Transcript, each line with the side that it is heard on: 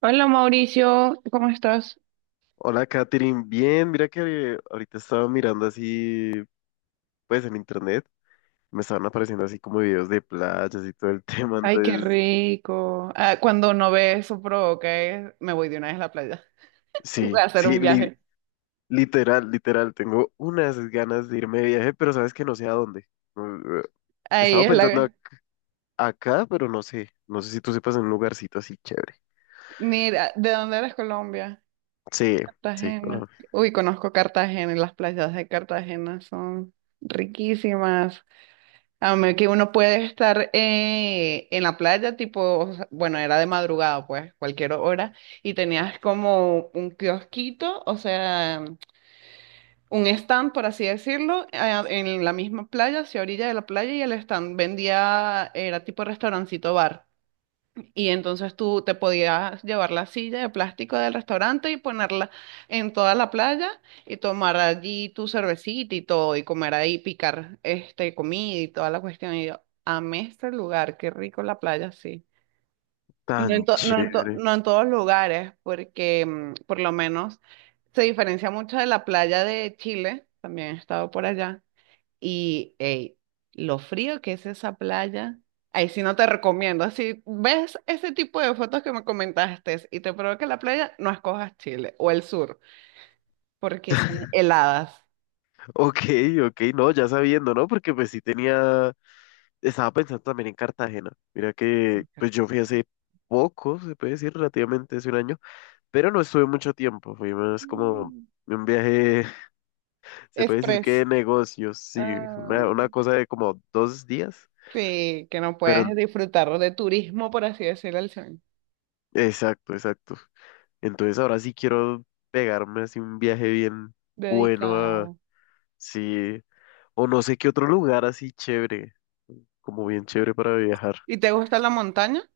right: Hola Mauricio, ¿cómo estás?
left: Hola, Katherine. Bien, mira que ahorita estaba mirando así, pues en internet, me estaban apareciendo así como videos de playas y todo el tema,
right: Ay, qué
left: entonces,
right: rico. Ah, cuando no ve eso provoca, me voy de una vez a la playa. Voy
left: sí,
right: a hacer
left: sí,
right: un viaje.
left: literal, literal, tengo unas ganas de irme de viaje, pero sabes que no sé a dónde. Mm, eh,
right: Ahí
left: Estaba
right: es
left: pensando ac-
right: la...
left: acá, pero no sé, no sé si tú sepas en un lugarcito así chévere.
right: Mira, ¿de dónde eres? Colombia?
left: Sí, sí,
right: Cartagena.
left: Colombia.
right: Uy, conozco Cartagena y las playas de Cartagena son riquísimas. A mí que uno puede estar en la playa, tipo, o sea, bueno, era de madrugada, pues, cualquier hora, y tenías como un kiosquito, o sea... un stand, por así decirlo, en la misma playa, hacia orilla de la playa, y el stand vendía, era tipo restaurancito bar. Y entonces tú te podías llevar la silla de plástico del restaurante y ponerla en toda la playa y tomar allí tu cervecita y todo, y comer ahí, picar este, comida y toda la cuestión. Y yo, amé este lugar, qué rico la playa, sí.
left: Tan chévere.
right: No en todos lugares, porque mm, por lo menos se diferencia mucho de la playa de Chile, también he estado por allá, y ey, lo frío que es esa playa, ahí sí no te recomiendo, si ves ese tipo de fotos que me comentaste y te provoca la playa, no escojas Chile o el sur, porque son heladas.
left: Ok, ok, no, ya sabiendo, ¿no? Porque pues sí tenía... Estaba pensando también en Cartagena. Mira que pues yo fui hace poco, se puede decir, relativamente hace un año, pero no estuve mucho tiempo. Fui más como
right: Mm.
left: un viaje, se puede decir que de
right: Express.
left: negocios, sí,
right: Ah,
left: una cosa de como dos días,
right: sí, que no
left: pero
right: puedes disfrutar de turismo, por así decirlo, al sur.
left: exacto, exacto. Entonces ahora sí quiero pegarme así un viaje bien bueno a,
right: Dedicada.
left: sí, o no sé qué otro lugar así chévere, como bien chévere para viajar.
right: ¿Y te gusta la montaña?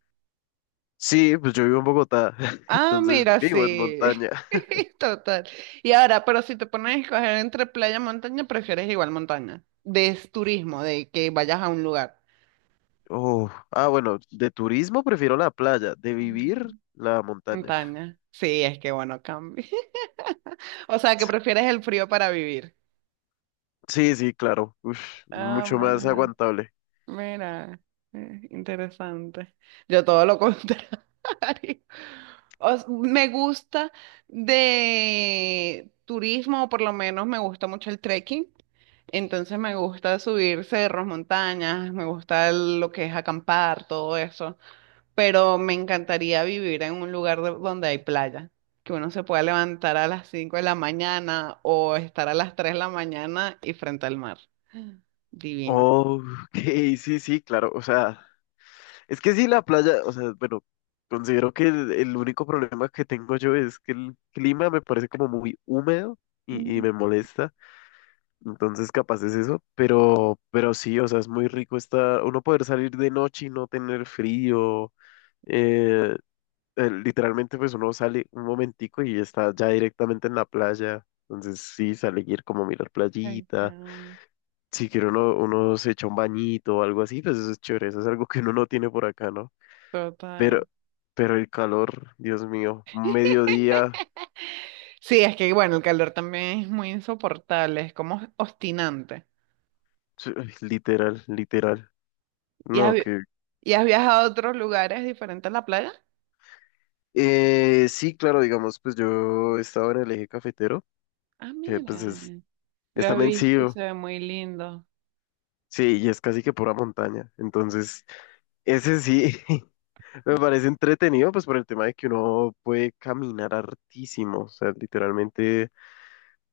left: Sí, pues yo vivo en Bogotá,
right: Ah,
left: entonces
right: mira,
left: vivo en
right: sí.
left: montaña.
right: Total. Y ahora, pero si te pones a escoger entre playa y montaña, prefieres igual montaña. De es turismo, de que vayas a un lugar.
left: Oh, ah, bueno, de turismo prefiero la playa, de vivir
right: Mm.
left: la montaña.
right: Montaña. Sí, es que bueno, cambia. O sea, que prefieres el frío para vivir.
left: Sí, sí, claro. Uf,
right: Ah,
left: mucho más
right: mira.
left: aguantable.
right: Mira, interesante. Yo todo lo contrario. Me gusta de turismo, o por lo menos me gusta mucho el trekking. Entonces me gusta subir cerros, montañas, me gusta lo que es acampar, todo eso. Pero me encantaría vivir en un lugar donde hay playa, que uno se pueda levantar a las 5 de la mañana o estar a las 3 de la mañana y frente al mar. Divino.
left: Oh, ok, sí, sí, claro. O sea, es que sí, la playa, o sea, bueno, considero que el único problema que tengo yo es que el clima me parece como muy húmedo y me molesta. Entonces, capaz es eso. Pero sí, o sea, es muy rico estar, uno poder salir de noche y no tener frío. eh, literalmente pues uno sale un momentico y está ya directamente en la playa. Entonces sí, sale ir como a mirar
right: Ay,
left: playita.
right: caramba.
left: Si quiere uno, uno se echa un bañito o algo así, pues eso es chévere. Eso es algo que uno no tiene por acá, ¿no?
right: Total.
left: Pero, pero el calor, Dios mío, un mediodía,
right: Sí, es que bueno, el calor también es muy insoportable, es como obstinante.
left: sí, ay, literal, literal.
right: ¿Y has,
left: No,
right: vi-
left: que...
right: ¿Y has viajado a otros lugares diferentes a la playa?
left: sí, claro, digamos, pues yo estaba en el eje cafetero,
right: Ah,
left: que
right: mira,
left: pues es,
right: lo
left: está
right: he visto y
left: vencido.
right: se ve muy lindo.
left: Sí, sí, y es casi que pura montaña. Entonces, ese sí. Me parece entretenido, pues por el tema de que uno puede caminar hartísimo, o sea, literalmente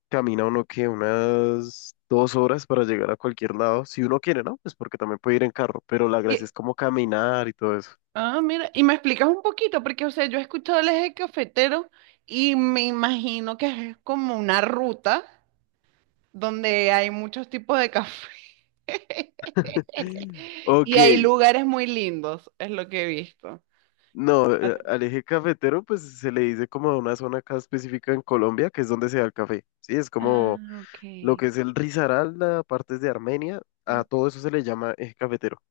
left: camina uno que unas dos horas para llegar a cualquier lado, si uno quiere, ¿no? Pues porque también puede ir en carro, pero la gracia
right: Y,
left: es como caminar y todo eso.
right: ah, mira, y me explicas un poquito, porque o sea, yo he escuchado el eje cafetero y me imagino que es como una ruta donde hay muchos tipos de café
left: Ok,
right: y hay lugares muy lindos, es lo que he visto.
left: no,
right: Ah,
left: al eje cafetero pues se le dice como a una zona acá específica en Colombia, que es donde se da el café, ¿sí? Es como
right: ah, ok.
left: lo que es el Risaralda, partes de Armenia, a
right: Ok.
left: todo eso se le llama eje cafetero.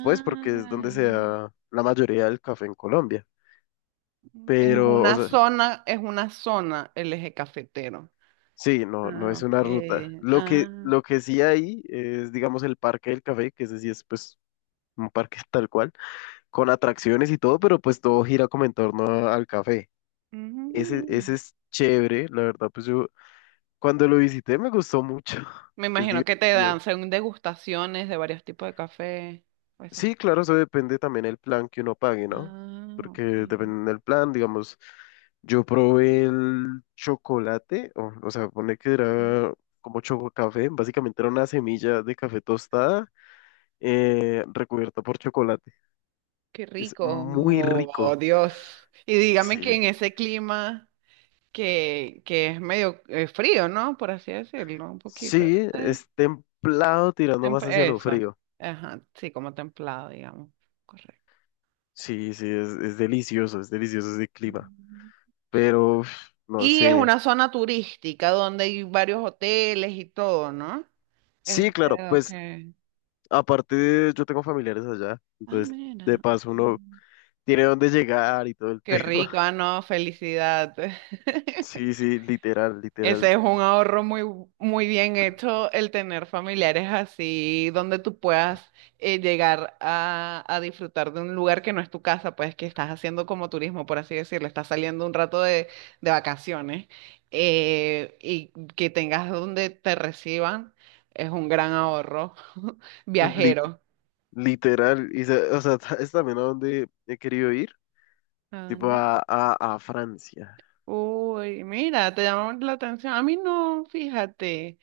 left: Pues porque es donde se da la mayoría del café en Colombia. Pero, o sea,
right: es una zona el eje cafetero.
left: sí, no, no
right: Ah,
left: es
right: ok.
left: una ruta. Lo que,
right: Ah,
left: lo que sí hay es, digamos, el Parque del Café, que ese sí es, pues, un parque tal cual, con atracciones y todo, pero pues todo gira como en torno a- al café. Ese
right: mm.
left: es chévere, la verdad, pues yo cuando lo visité me gustó mucho.
right: Me
left: Es
right: imagino que te
left: divertido.
right: dan según degustaciones de varios tipos de café o esas
left: Sí,
right: cosas.
left: claro, eso depende también el plan que uno pague, ¿no?
right: Ah,
left: Porque
right: ok.
left: depende del plan, digamos, yo probé el chocolate, o sea, pone que era como chococafé, básicamente era una semilla de café tostada recubierta por chocolate.
right: Qué
left: Es
right: rico.
left: muy
right: Oh,
left: rico.
right: Dios. Y dígame que
left: Sí,
right: en ese clima que es medio frío, ¿no? Por así decirlo, un poquito.
left: sí,
right: Sí.
left: es templado tirando más hacia lo
right: Eso.
left: frío.
right: Ajá, sí, como templado, digamos. Correcto.
left: Sí, sí, es delicioso ese clima.
right: Mm.
left: Pero, uf, no
right: Y es
left: sé.
right: una zona turística donde hay varios hoteles y todo, ¿no?
left: Sí, claro,
right: Este, ok.
left: pues aparte, yo tengo familiares allá,
right: Ah,
left: entonces de
right: mira.
left: paso
right: Ok.
left: uno tiene dónde llegar y todo el tema.
right: Qué rico, ah, no, felicidad.
left: Sí, sí, literal,
right: Ese
left: literal,
right: es un ahorro muy, muy bien hecho, el tener familiares así, donde tú puedas llegar a disfrutar de un lugar que no es tu casa, pues que estás haciendo como turismo, por así decirlo, estás saliendo un rato de vacaciones y que tengas donde te reciban, es un gran ahorro
left: lit-
right: viajero.
left: literal. Y, se, o sea, es también a donde he querido ir, tipo
right: Anda.
left: a Francia.
right: Uy, mira, te llamó la atención. A mí no, fíjate,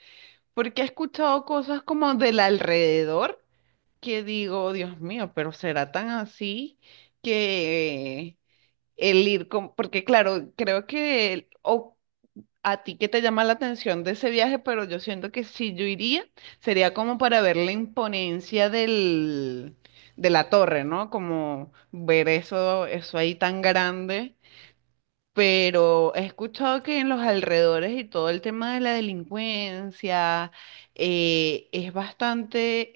right: porque he escuchado cosas como del alrededor que digo, Dios mío, pero será tan así que el ir con, porque claro, creo que o a ti que te llama la atención de ese viaje, pero yo siento que si yo iría, sería como para ver la imponencia del, de la torre, ¿no? Como ver eso, eso ahí tan grande, pero he escuchado que en los alrededores y todo el tema de la delincuencia es bastante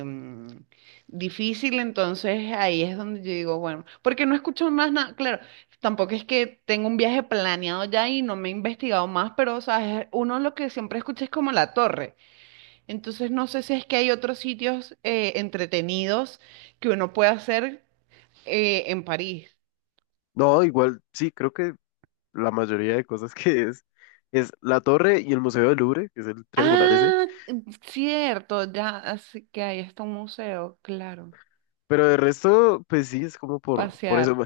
right: em, difícil, entonces ahí es donde yo digo, bueno, porque no escucho más nada, claro, tampoco es que tengo un viaje planeado ya y no me he investigado más, pero sabes uno lo que siempre escucha es como la torre, entonces no sé si es que hay otros sitios entretenidos que uno puede hacer en París.
left: No, igual, sí, creo que la mayoría de cosas que es la torre y el Museo del Louvre, que es el triangular ese.
right: Ah, mm, cierto, ya, así que ahí está un museo, claro.
left: Pero de resto, pues sí, es como por eso.
right: Pasear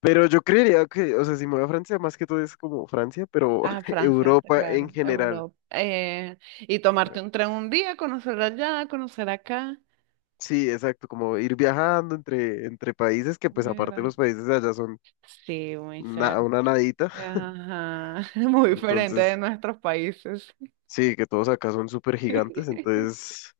left: Pero yo creería que, o sea, si me voy a Francia, más que todo es como Francia, pero
right: a Francia, está
left: Europa en
right: claro,
left: general.
right: Europa. Y tomarte un tren un día, conocer allá, conocer acá.
left: Sí, exacto, como ir viajando entre, entre países que pues aparte
right: Mira.
left: los países de allá son
right: Sí, muy cerca.
left: una nadita,
right: Ajá, muy diferente de
left: entonces
right: nuestros países.
left: sí, que todos acá son súper gigantes, entonces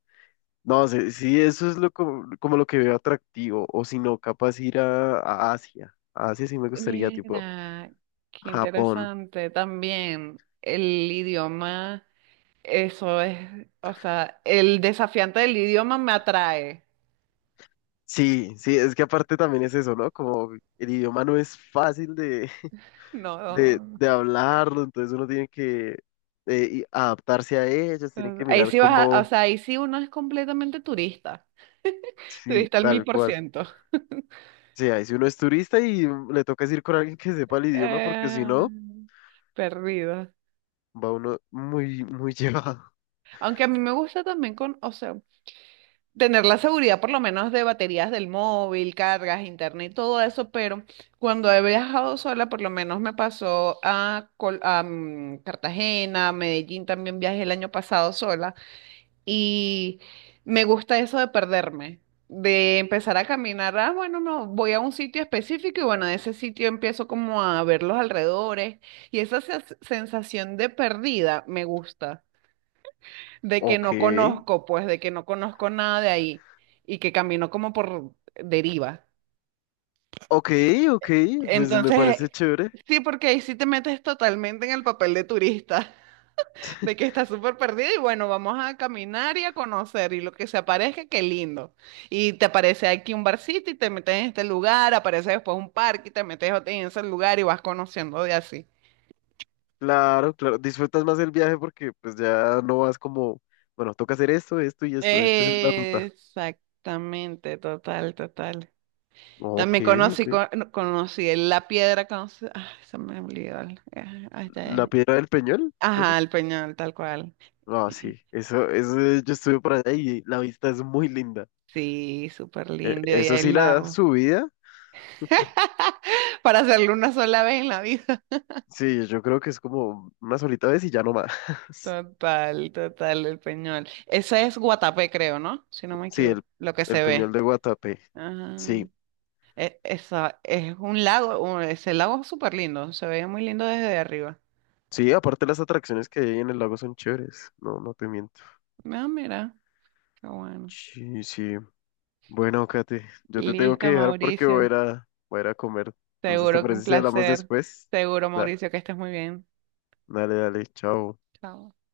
left: no sé, sí, eso es lo como, como lo que veo atractivo, o si no, capaz ir a Asia sí me gustaría, tipo
right: Mira, qué
left: Japón.
right: interesante. También el idioma, eso es, o sea, el desafiante del idioma me atrae.
left: Sí, sí, es que aparte también es eso, ¿no? Como el idioma no es fácil
right: No,
left: de hablarlo, entonces uno tiene que y adaptarse a ellos, tiene que
right: ahí
left: mirar
right: sí vas a, o
left: cómo,
right: sea, ahí sí uno es completamente turista,
left: sí,
right: turista al mil
left: tal
right: por
left: cual.
right: ciento.
left: Sí, ahí si uno es turista y le toca es ir con alguien que sepa el idioma, porque si
right: Eh,
left: no,
right: perdido.
left: va uno muy, muy llevado.
right: Aunque a mí me gusta también con, o sea, tener la seguridad por lo menos de baterías del móvil, cargas, internet y todo eso, pero cuando he viajado sola, por lo menos me pasó a, a, mm, Cartagena, Medellín, también viajé el año pasado sola. Y me gusta eso de perderme, de empezar a caminar. Ah, bueno, no, voy a un sitio específico y bueno, de ese sitio empiezo como a ver los alrededores. Y esa sensación de perdida me gusta, de que
left: Ok,
right: no conozco, pues, de que no conozco nada de ahí y que camino como por deriva.
left: ok, ok, pues me parece
right: Entonces,
left: chévere.
right: sí, porque ahí sí te metes totalmente en el papel de turista. De que está súper perdida y bueno, vamos a caminar y a conocer y lo que se aparezca, qué lindo. Y te aparece aquí un barcito y te metes en este lugar, aparece después un parque y te metes en ese lugar y vas conociendo de así.
left: Claro, claro, disfrutas más el viaje porque pues ya no vas como, bueno, toca hacer esto, esto y esto, esta es la ruta.
right: Exactamente, total, total.
left: Ok,
right: También conocí,
left: ok.
right: no, conocí la piedra, conocí, ay, se me olvidó. Ay,
left: ¿La
right: ya-
left: Piedra del Peñol? ¿Puede
right: Ajá,
left: ser?
right: el peñón, tal cual.
left: Ah,
right: Sí,
left: sí, eso, yo estuve por allá y la vista es muy linda.
right: sí, súper lindo y
left: Eso sí,
right: el
left: la
right: lago.
left: subida,
right: Para hacerlo una sola vez en la vida.
left: sí, yo creo que es como una solita vez y ya no más.
right: Total, total, el Peñol. Ese es Guatapé, creo, ¿no? Si no me
left: Sí,
right: equivoco, lo que
left: el
right: se
left: Peñol
right: ve.
left: de Guatapé.
right: Ah,
left: Sí,
right: esa, es un lago, ese lago es súper lindo, se veía muy lindo desde arriba.
left: sí, aparte las atracciones que hay en el lago son chéveres. No, no te miento.
right: Ah, mira, qué bueno.
left: Sí, sí. Bueno, Kate, yo te tengo que
right: Listo,
left: dejar porque voy a
right: Mauricio.
left: ir a, voy a ir a comer. Entonces, ¿te
right: Seguro que un
left: parece si hablamos
right: placer.
left: después?
right: Seguro,
left: Da,
right: Mauricio, que estés muy bien.
left: dale, dale, chao.
right: Chao.